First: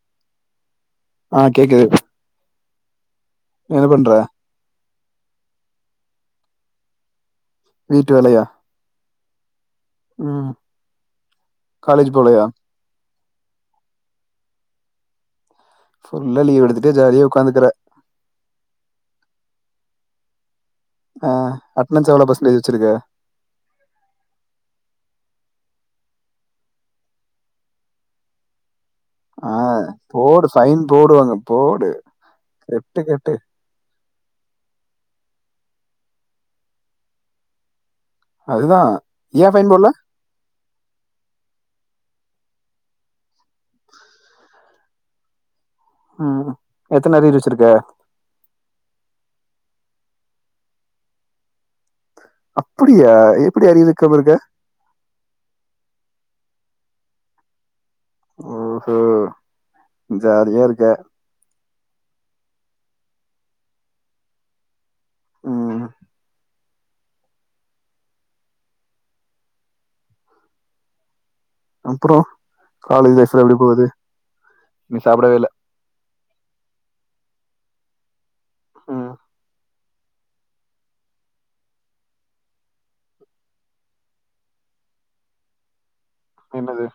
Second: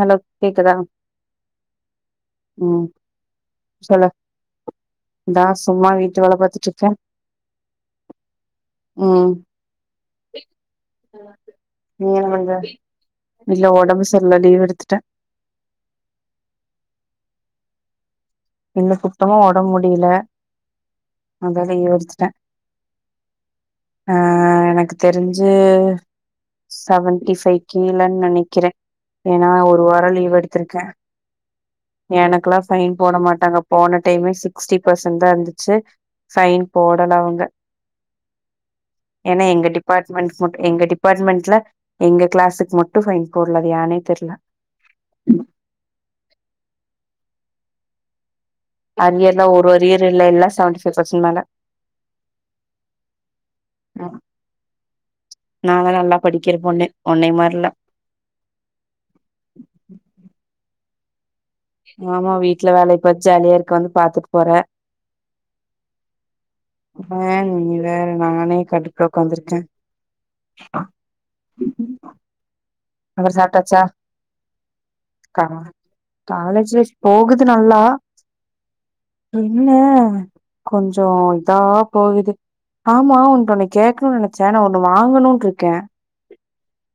Hello கேக்குதா ஆ கேக்குது உம் என்ன சொல்லு பண்ற இதா சும்மா வீட் வேல பாத்துட்டு இருக்கேன் வீட்டு வேலயா ஹம் நீ காலேஜ் என் போலையா பண்ற இல்ல உடம்பு சரியில்ல லீவ் எடுத்துட்டேன் ஃபுல்லா லீவ் எடுத்துட்டே ஜாலியா உட்காந்துக்கற இன்னும் சுத்தமா உடம்பு முடியல ஆ அதான் லீவு அட்டனன்ஸ் எவ்ளோ எடுத்துட்டேன் பர்சன்டேஜ் வச்சிருக்க ஆஹ எனக்கு தெரிஞ்சு [inaudible] செவன்டி ஃபைவ் கீழன்னு நெனைக்கிறேன் ஆஹ் போடு பைன் போடுவாங்க போடு எனக்கெல்லா ஃபைன் கெட்டு போட கெட்டு மாட்டாங்க போன டைமே சிக்ஸ்டி பர்சன்ட் தான் இருந்துச்சு ஃபைன் போடல அவங்க அதுதா ஏன்னா ஏ எங்க ஃபைன் போடல டிபார்ட்மெண்ட் எங்க டிபார்ட்மெண்ட்ல எங்க க்ளாஸ்க்கு மட்டு ஃபைன் போடல அது யானே தெரியல ம் எத்தன அரியர் வெச்சிருக்க அரியர்லா ஒரு அரியரு இல்ல எல்லா செவன்டி ஃபைவ் பசன்ட் மேல அப்டியா எப்டி அரியர் வெக்காமா இருக்க நா தா நல்லா படிக்கிற பொண்ணு உன்னைய மாரி இல்ல ஓ ஜாலியா இருக்க ஆமா வீட்ல வேலய பாத்துட்டு ஜாலியா இருக்க வந்து பாத்துட்டு போற ம் ஏங்க நீங்க வேற நானே கடுப்புல ஒக்காந்துருக்கே [inaudible] அப்பறோம் காலேஜ் அப்றோ லைஃப்லா எப்டி சாப்ட்டாச்சா போது நீ கா சாப்படவேல காலேஜ் லைஃப் போகுது நல்லா ம் என்ன கொஞ்சம் இதா போகுது ஆமா ஊன்ட்ட ஒன்னு கேக்கணுனு நெனச்சே நா ஒண்ணு வாங்கணுன்று இருக்கேன் என்னது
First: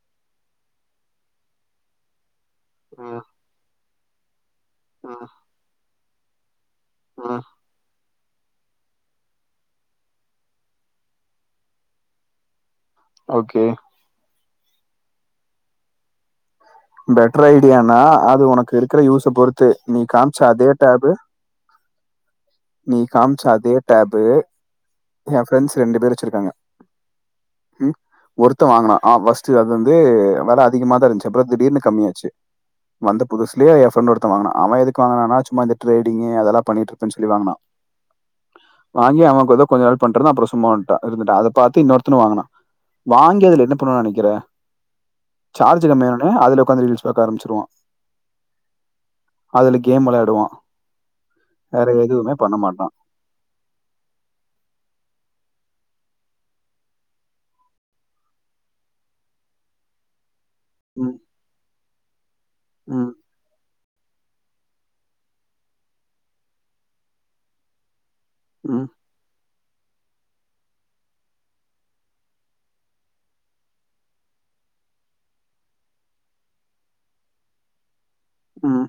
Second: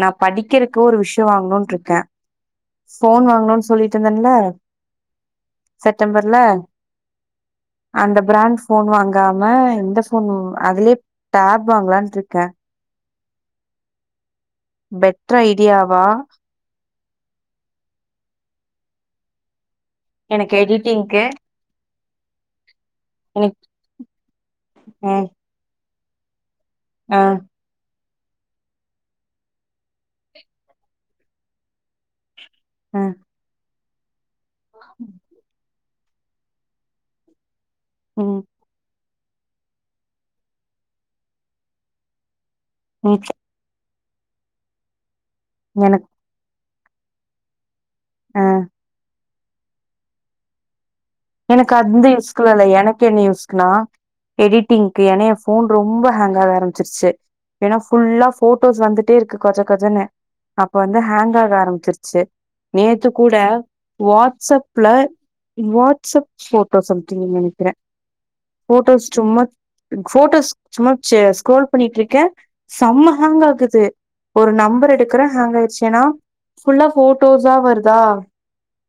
நா படிக்கிறக்கு ஒரு விஷயோம் வாங்கணோனு இருக்கேன் ம் போன் வாங்கனோனு சொல்லிட்டு இந்தேன்ல ம் செட்டம்பர்ல ம் அந்த பிராண்ட் போன் வாங்காம இந்த போன் அதுலயே டேப் வாங்கலான்ட்டு இருக்கேன் ஓகே பெட்ர் ஐடியாவா பெட்ர் ஐடியானா அது உனக்கு இருக்குற யூஸ பொறு த்து நீ காம்ச்ச எனக்கு அதே டேபு எடிட்டிங்க்கு நீ காமிச்ச எனக்கு அதே டேபு அ என் ஃப்ரெண்ட்ஸ் ரெண்டு பேர் வெச்சிருக்காங்க அ ஒருத்த வாங்கனா ஆ ஃபர்ஸ்ட்டு அது வந்து வெல அதிகமா தா இருன்ச்சி அப் திடீர்னு கம்மியாச்சி அ வந்த புதுசுலே எப் ஃப்ரெண்டு ஒருத்த வாங்குனா அவ எதுக்கு வாங்கனானா சும்மா இந் ட்ரேடிங்கு அதொல்லா பண்ணிட்டு இருப்பேனு சொல்லி வாங்குனா ம் வாங்கி அவ எதோ கொஞ்ச நாள் பண்ட்ருந்தா அப்புறோ சும்மா இருந்துட்டு அத பாத்துட்டு இன்னோருத்தனோ வாங்கினா ம் வாங்கியதுல பண்ணணு நெனைக்கிற சார்ஜ் எனக்கு கம்மியா அதுல ஒக்காந்து ரீல்ஸ் பாக்க ஆரம்பிச்சிருவா அ அதுல கேம் வெளையாடுவான் எனக்கு வேற அந்து எதுவுமே யூஸ்க்குல்லா பண்ண இல்ல மாட்டான். எனக்கு என்ன யூஸ்க்குனா எடிட்டிங்க்கு எனி ஃபோன் ரொம்ப ஹாங்க் ஆக ஆரம்பிச்சிருச்சி ஏனா ஃபுல்லா ஃபோட்டோஸ் வந்துட்டே இருக்கு கொஜ கொஜன்னு அப்ப வந்து ம். ஹாங் ஆக ஆரம்பிச்சிருச் செரி நேத்து ம். கூட வாட்ஸ்அப்ல வோட் வாட்ஸ்அப் ஃபோட்டோ சம்திங்னு நெனைக்கிறேன் ம். ஃபோட்டோஸ் சும்மா ஃபோட்டோஸ் சும்மா ஸ்கரோல் பண்ணிட்டு இருக்கேன் செம்ம ஹாங் ஆகுது ஒரு நம்பர் எடுக்கிற ஹாங் ஆயிருடுச்சேன்னா ஃபுல்லா ஃபோட்டோஸா வருதா உம்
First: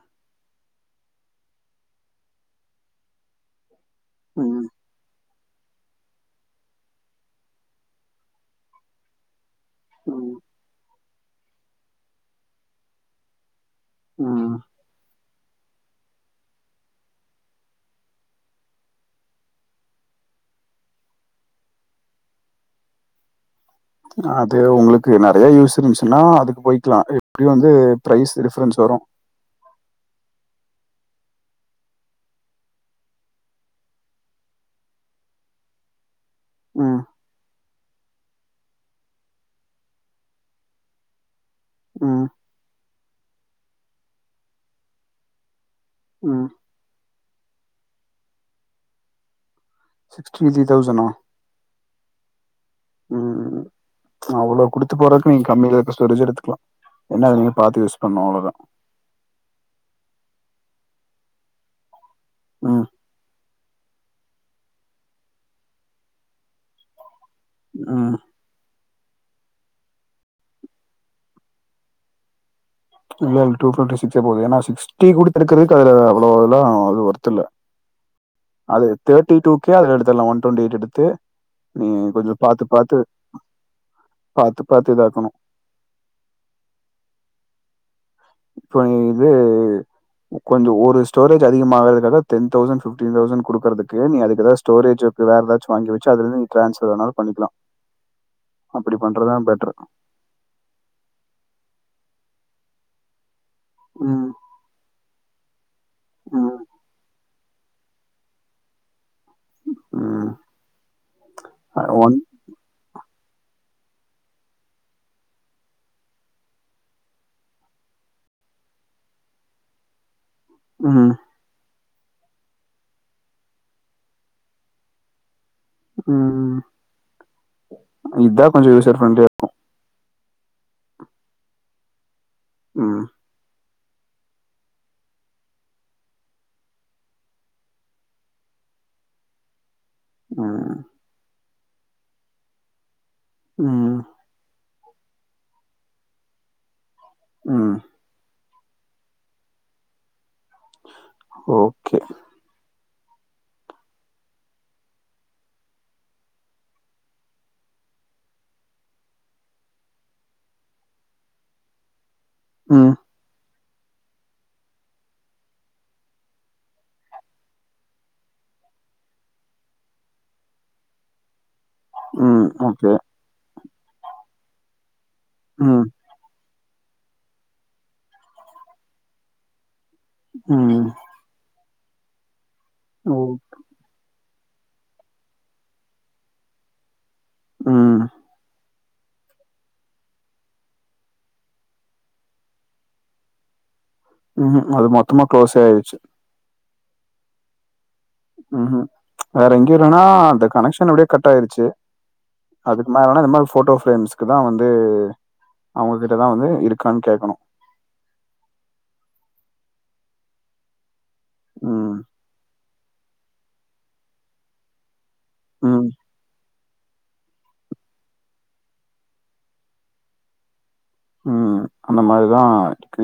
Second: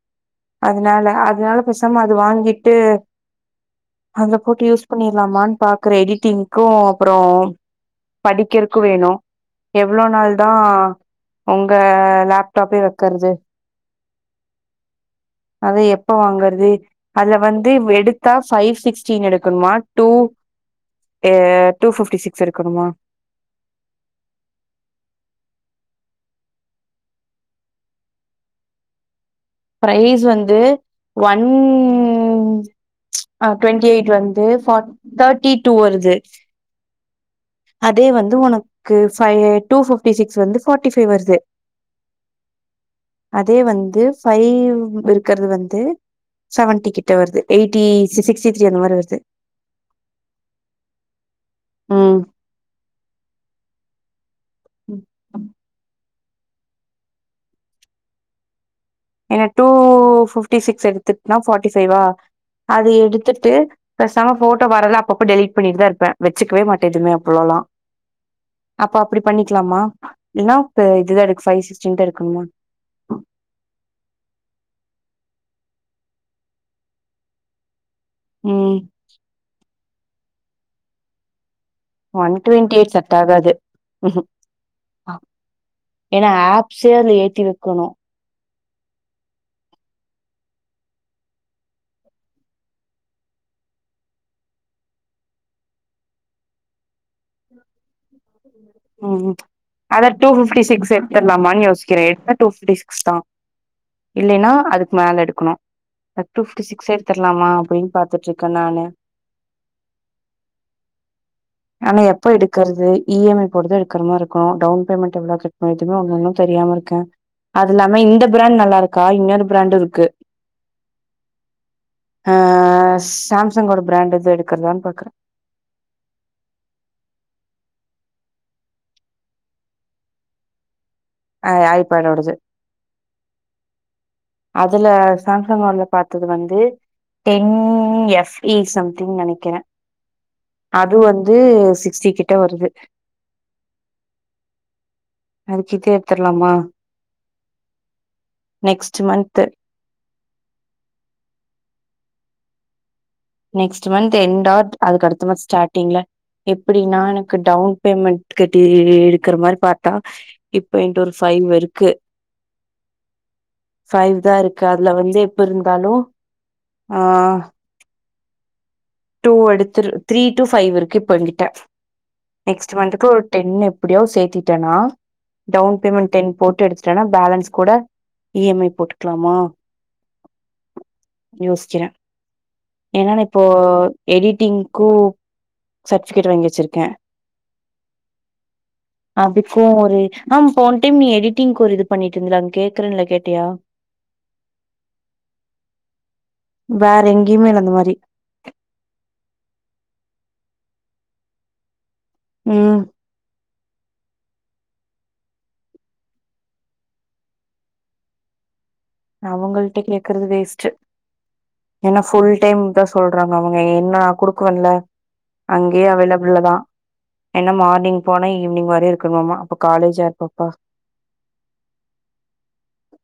அதனால அதனால த்தமா அத வாங்கிட்டு அது போட்டு ம். யூஸ் பண்ணிடலாமான்னு பாக் கிரெடிட்டிங்க்கும் அப்புறம் படிக்கிறதுக்கு வேணும் எவ்ளவு நாள் ம். தான் உங்க லேப்டாப்பே வைக்கிறது ம் அத எப்ப வாங்கறது அதுல வந்து எடுத்தா ஃபைவ் சிக்ஸ்டி எடுக்கணுமா டூ பிஃப்டி சிக்ஸ் எடுக்கணுமா அது உங்களுக்கு நெறைய யூஸ் இருந்துச்சுன்னா அதுக்கு போயிக்கலாம் எப்படியும் வந்து ப்ரைஸ் டிஃப்ரன்ஸ் வரும் ப்ரைஸ் வந்து ஒன் டுவெண்டி எயிட் வந்து தேர்ட்டி டூ வருது ம் அதே வந்து உனக்கு டுபிஃப்டி சிக்ஸ் வந்து ஃபோட்டி ஃபைவ் வருது ம் அதே வந்து ஃபைவ் கிட்ட இருக்கிறது வந்து ம் செவன்டி கிட்ட வருது எயிட்டி சிக்ஸ்சிக்ஸ்டி வருது சிக்ஸ்டி த்ரீ தௌசண்ணா உம் உம் உம் அவ்வளவு குடுத்து போறக்கு நீ கம்மியா ரேட்ல எடுத்துக் லாம் என்ன அத நீங்க பாாத்து யூஸ் பண்ணணும் அவ்வளவுதான் என்ன டூ பிஃப்டி சிக்ஸ் எடுத்துனா ஃபோட்டி ஃபைவா ம் அது எடுத்துட்டு பேசாம ஃபோட்டோ வரத அப்ப அப்ப வரவர டெலிட் பண்ணிட்டுதான் இருப்பேன் வச்சுக்கவே மாட்டேன் அவ்ளோலாம் ம் அப்ப அப்படி பண்ணிக்கலாமா இல்லனா இப்ப இதுதான் இருக்கு ஃபைவ் சிக்ஸ்டின் இருக்கணுமா இல்ல இது டூ பிஃப்டி சிக்ஸ் போதும் ஏன்னா சிக்ஸ்டி குடுத்து இருக்கிறதுக்கு அதுல அவ்வளவெல்லாம் அது ஒர்த் இல்ல ம் அது தேட்டி டூ ல எடுத்துலாம் ஒன் டுவெண்டி எய்ட் எடுத்து நீ கொஞ்சோ ஒன் பாத்து டுவண்டி எயிட் பாத்து செட் ஆகாது பாத்து பாத்து இதாக்கணு ஏன்னா ஆப்ஸே அது ஏத்தி வக்கணும் இப்போ நீ இது கொஞ்சம் ஒரு ஸ்டோரேஜ் அதிகம் ஆறதுக்க டென் தௌசண்ட் பிப்டீன் தௌசண்ட் குடுக்கறதுக்கு நீ அதுக்கு ஏத ஸ்டோரேஜ் வேற ஏதாச்சும் வாங்கி வச்சு அதுல இருந்து நீ டிரான்சர் எல்லாம் பண்ணிக்கலாம் ஹிம் அத டூ பிப்டி சிகிஸ் எடுத்தரலாமான்னு யோசிக்கிறேன் டூ பிப்டி சிக்ஸ் தான் ம் இல்லைனா அதுக்கு மேல எடுக்கு க்குனு ஓன் ம் பிப்டி சிக்ஸ் எடுத்தரலாம் நாம அப்பிடின்னு பாத்துட்டு இருக்க நாள ம் அஹ் ஆனா ஒன் எப்ப எடுக்கிறது இயி எம்ஐ எடுக்கிற மாரி இருக்கும் டவுன் பேமண்ட் எவ்வுளோ கட்டுனு எதுமே இன்னும் தெரியாம இருக்கேன் அது இல்லாம இந்த பிராண்ட் நல்லா இருக்கா இன்னொரு பிராண்ட இருக்கு ம் ஆஹ சாம்சங்கேட பிராண்ட் எது எடுக்கறதான்னு பாக்குறேன் உம் இதான் கொஞ்சம் யூசர் பிரண்லியா இருக்கும் ஆய் பேட்டோடது ஹிம் அதுல சாம்சங் பாத்தது வந்து டென் எஸ்யி சம்திங்னு நினைக்கிறேன் ம் அது வந்து சிக்ஸ்டி கிட்ட வருது உம் அதுக்கிதே எடுத்துரலாமா [unintelligible] next month okay next month என் டாட் அதுக்கு அடுத்த மாச ஸ்டார்டிங்ல எப்படின்னா எனக்கு டவுட் பேமெண்ட் கட்டி எடுக்கற மாரி பாத்தா இப்ப என்ட ஒரு பைஃவ் இருக்கு ம் பைஃவ்வுதான் இருக்கு அதுல வந்து எப்ப இருந்தாலும் ஆஹ டூ எடுத்து த்ரீ டூ பைவ் இருக்கு இப்ப எங்கிட்ட ம் நெக்ஸ்ட் ஓகே மந்த்க்கு ஒரு டென்னு எப்புடியா சேத்திட்டேனா டவுன் ம் பேமெண்ட் டென் போட்டு எடுச் பேலன்ஸ் கூட இஎம்ஐ போட்டுக்கிலாமா ம் யோசிக்கிறன் ஓ ஏனன்னா இப்போ எடிட் டிங்கு சர்டிபிகேட் வாங்கி வச்சிருக்கேன் [unintelligible] அதுக்கும் ஒரு ஆ இப்ப போன டைம் நீ எடிட்டிங்க்கு ஒரு இது பண்ணிட்டு இருந்தல அங்க கேக்குறேன்ல கேட்டியா உஹம் அது மொத்தமா க்ளோஸ் ஆயிச்சு வேறயெங்க இய்மெல் அந்த மாரியி ம்ம் வேற எங்கயறன்னா இந்தந்த கனெக்ஷன் எப்டியே கட் ஆயிருச்சு ம் அதுக்கு மேலனா போட்டோ பிரரேம்ஸ்க்கு தான் வந்து அவங்ககிட்டதான் வந்து இருக்கான்னு கேட்கனும் அவங்கிளட்ட கேக்குறது வேஸ்ட்டு ம். புல் டைம் தான் சொல் சொறாங்க அவங்க என்ன குடுக்குவேல அங்கேயே ம். அவைலபிள் தான் என்னா மார்னிங் போனா ஈவினிங் வரையும் இருக்கணுமா அப்ப காலேஜ் அப்பப்பா ம் அந்த மாரிதான்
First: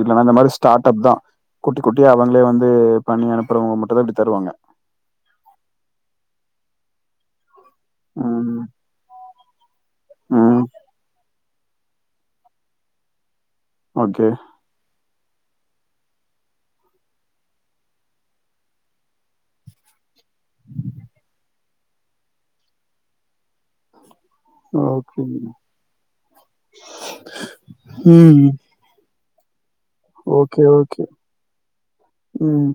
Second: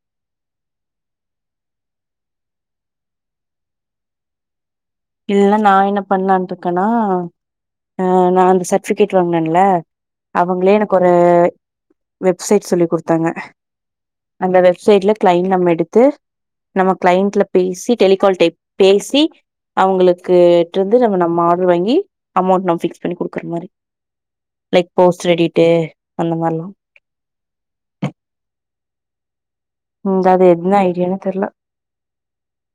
இல்லன்னா இந்த மாரி ஸ்டார்ட் அப் தான் குட்டி குட்டிே அவங்களே வந்து பண்ணி அனுப்புறவங்க மட்டும் தான் இப்டி தருவாங்க இல்ல நான என்ன பண்ணலான் இருக்கேனா ஆ நான ம். அந்த சர்டிபிகேட் வாங்கினேன் நா ம். அவங்களே எனக்கு ஒரு வெப்சைட் சொல்லி குடுத்தாங்க ஓகே. அந்த வெப்சைட்ல கிளைண்ட் நம்ம எடுத்து நம்ம கிளைண்டட்ல பேசி டெலிகால் டைப்பேசி அவங்களுக்கு இருந்து நம்ம நம்ம ஆர்டர் வாங்கி அமௌண்ட் நம்ம பிக்ஸ் பண்ணி குடுக்குற மாரி லைக் ஓகே. போஸ்டர் எடிட்டு அந்த மாரிலாம் ம். ஓகே ஓகே ஐடியானு தெர்ல உம்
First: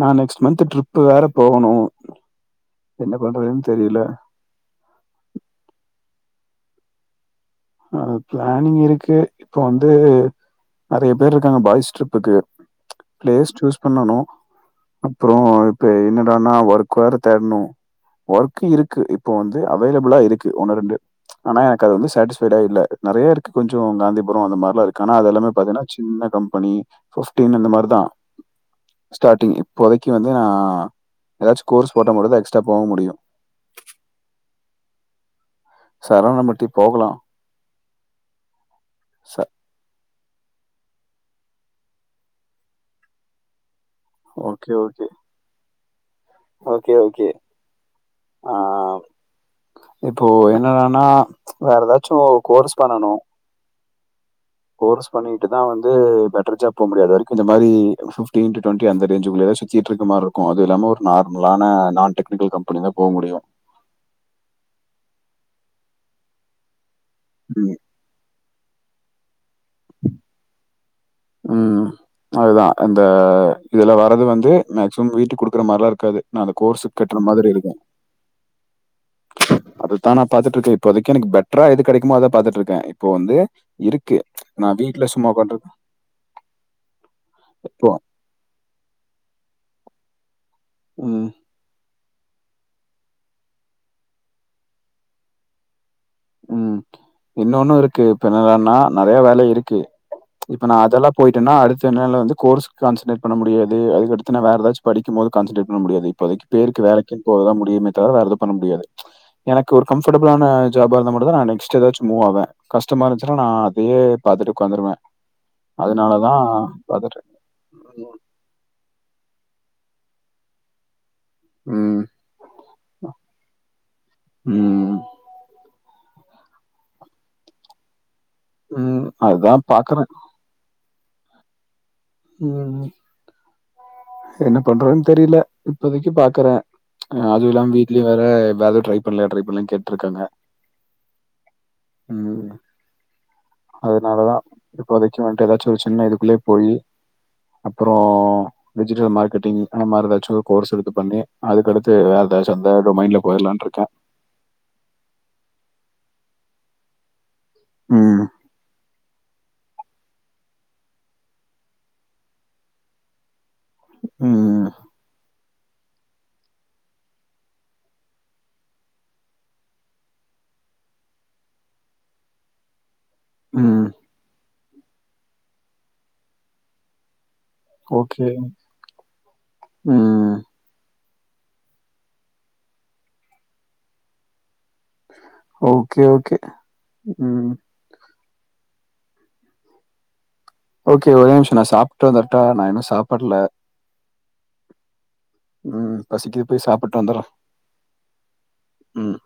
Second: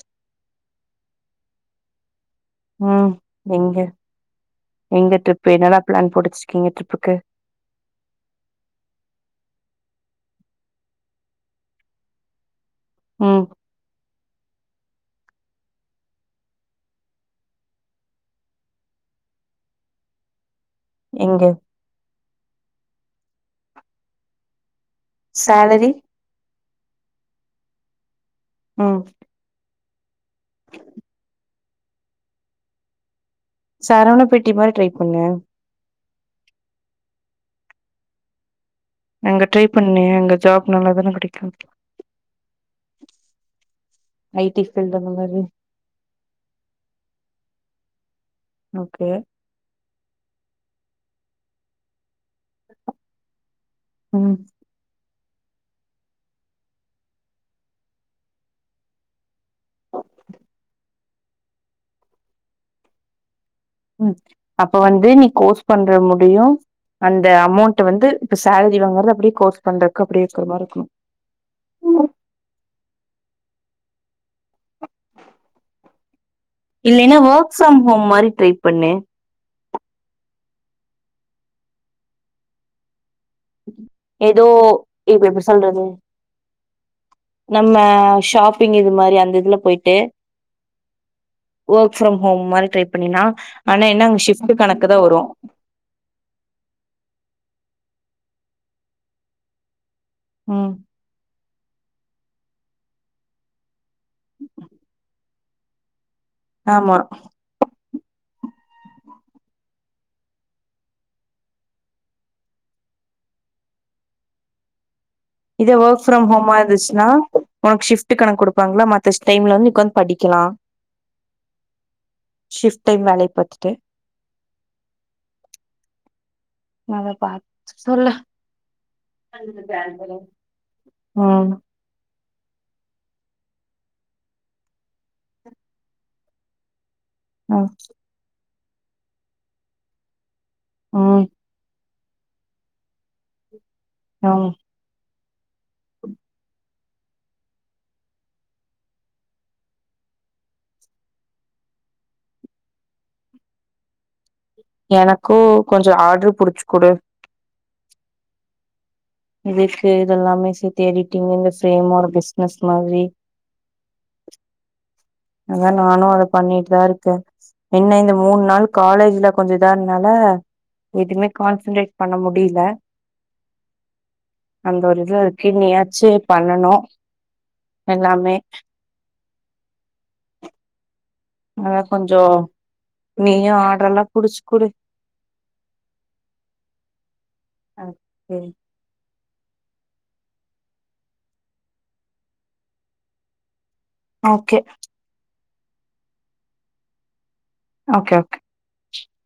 நா நெக்ஸ் மந்த் டிர்ப் டிர்ப் வேற போகணும் ம் என்ன பண்றதுன்னு எங்க தெரியல எங்க ட்ரிப் என்னலாம் பிளான் போட்டுச்சுரிகிங்க ட்ரிப்புக்கு பிளானிங் இருக்கு இப்ப வந்து நெறைய பேர் இருக்காங்க பாய்ஸ் ட்ரிப்புக்கு ம் பிளேஸ் சூஸ் பண்ணணும் அப்பறம் இப்ப என்னடனா ஒர்க் வேற தேடணும் ஒர்க் இருக்கு இப்ப வந்து அவேலபிளா இருக்கு ஒன்னு ரெண்டு எங்க ஆனா எனக்கு அது வந்து சேட்டிஸ் விடா இல்ல நெறைய இருக்கு கொஞ்சம் காந்திபுரம் அந்த மாரிலாம் இருக் ஆனா அதெ எல்லாமே பாத்தீங்கன்னா சேலரி சின்ன கம்பெனி போஸ்டிங் அந்த மாரிதான் ம் ஸ்டார்டிங் இ [inaudible] வந்து நான் ஏதாச்சும் கோர்ஸ் போட்ட மொதல்ல எக்ஸ்ட்ரா போ முடியும் சரவன பெட்டி மாதிரி ட்ரை பண்ணு சரவணம்பட்டி போகலாம் ச அங்க ட்ரை பண்ணேன் எங்க ஜாப் நல்லாதானே பிடிக்கும் ஐடி ஓகே, ஃபீல்டு ஓகே. அந்த மாரி ஓகே ஓகே ஆஹ ஓகே இப்போ என்னத ஆனா வேற ஏதாச்சும் கோர்ஸ் பண்ணனும் உம் கோர்ஸ் பண்ணிட்டுதான் வந்து பெட்டர் ஜாப் போ முடியாது வரைக்கும் இந்த மாரி பிப்டி டூ டுவண்டி அந்த ரேஞ்சுகுள்ளே ட்டு இருக்கு மாரி இருக்கும் அது இல்லாம ஒரு நார்மலான நான் டெக்னிக்கல் கம்பெனி தான் போ முடியும் உம் அப்ப வந்து நீ கோர்ஸ் பண்ற முடியும் அந்த ம். அமௌண்ட் வந்து இப்ப சேலரி வாங்க படி கோஸ் பந்தக்கு அப்படி இருக்க மாதிரி இருக்கணும் உம் அதுதான் இந்த இதுல வரறது வந்து மேக்சிமம் வீட்டுக்கு குடுக்குற மாதிரிலாம் இருக்காது நான் அந்த கோர்ஸுக்கு இல்லன்னா கட்டுற மாதிரி ஒர்க் இருக்கும். ஃரம் ஹோம் மாரி ட்ரை பண்ணு பாத்துட்டுக்க இப்போதக்கும் எனக்கு பெட்டரா இது கிடைக்குமா அதான் பாத்துட்டு இருக்கேன் இப்போ வந்து இருக்கு ஏதோ நான் வீட்டுல இப்ப சும்மா எப்டி உக்காந்து சொல்றது நம்ம ஷாப்பிங் இது மாதிரி அந்த இதுல போயிட்டு உம் ப்ரம் ஹோம் மாதிரி ட்ரை பண்ணினா ஆனா என்ன அங்க ஷிஃப்ட்ட் கணக்கு தான் வரும் உம் இன்னொன்னு இருக்கு பின் என்னன்னா நிறைய வேலை இருக்கு இப்ப ம் நான் அததெல்லாம் போயிட்டேன்னா அடுத்து சென்ன வந்து கோர்ஸ் கான்சன்ட்டேட் பண்ண முடியாது அதுக்கடுத்து வேற ஏதாச்சும் படிக்கும் போது கான்சன்டே் பண்ணடியாது இப்பதக்கு பேருக்கு ஆமா வேலைக்கு போகதான் முடியமே தவிர வேற எது பண்ண முடியாது எனக்கு ஒரு கம்ஃபர்டபிளான ஜாபா இருந்த மட்டும்தான் நெக்ஸ்ட் வச்சு மூவ் ஆவேன் கஷ்டமா இருந்துச்சு ந அதே பாத்துட்டு ஒக்காந்துடுவேன் இதே ஒர்க் ஃப்ரம் ஹோம் இருந்துச்சுன்னா பார்த்துட்டு உனக்கு ஷிப்ட் கணக்கு கொடுப்பாங்களா மத்தஷ்ட டைம்ல வந்து இங்க வந்து படிக்கலாம் ம், ஷிஃப்ட் டைம் வேலைய பார்த்துட்டு ம், நாங்க பாத்து சொல்ல உம் அதுதான் பாக்குறேன் உஹம் உஹம் என்ன பண்றோன்னு தெரில இப்போதைக்கு பாக்குறேன் அதுவும் ம் இல்லாம் வீட்லயே வேற எதாது ட்ரை பண்ணலா ட்ரை பண்ணலா கேட்டுட்டு இருக்காங்க உஹ் உம் அதனாலதான் ம் இப்போதைக் மு ஏதாச்சும் ஒரு சின்ன இதுக்குள்ளே போய் அப்பறம் டிஜிட்டல் மார்க்கெட்டிங் அந்த மாரி ஏதாச்சும் கோர்ஸ் எடுத்து பண்ணி அதுக்கடுத்து வேற ஏதாச்சும் அந்த டொமைன்ல போயிடலாம் இருக்கேன் எனக்கும் கொஞ்சம் ஆர்டரு புடிச்சு குடு உம் இதுக்கு இததெல்லாமே சேர்த்து எடிட்டிங் இந்த ஃரேம் ஒரு பிஸ்னஸ் மாதிரி உஹ் அதான் நானும் அத பண்ணிட்டுதான் இருக்கேன் என்ன இந்த மூணு நாள் காலேஜ்ல கொஞ்சம் இதா இருனால எதுவுமே கான்சன்ட்ரேட் பண்ண முடியல ம் அந்த ஒரு இதுல இருக்கு நீயாச்சும் பண்ணனும் எல்லாமே ஆஹம் அதா கொஞ்சம் நீயும் ஆர்டர் எலாம் புடிச்சு குடு ஓகே ஓகே உம் ம் ஓகே ஒரே நிமிஷம் நான் சாப்பிட்டு வந்தரட்டா நான் இன்னும் சாப்பிடல ஓகே உம் பசிக்குது போய் சாப்பிட்டு வந்துருறேன் ஓகே ஓகே [unintelligible] உம்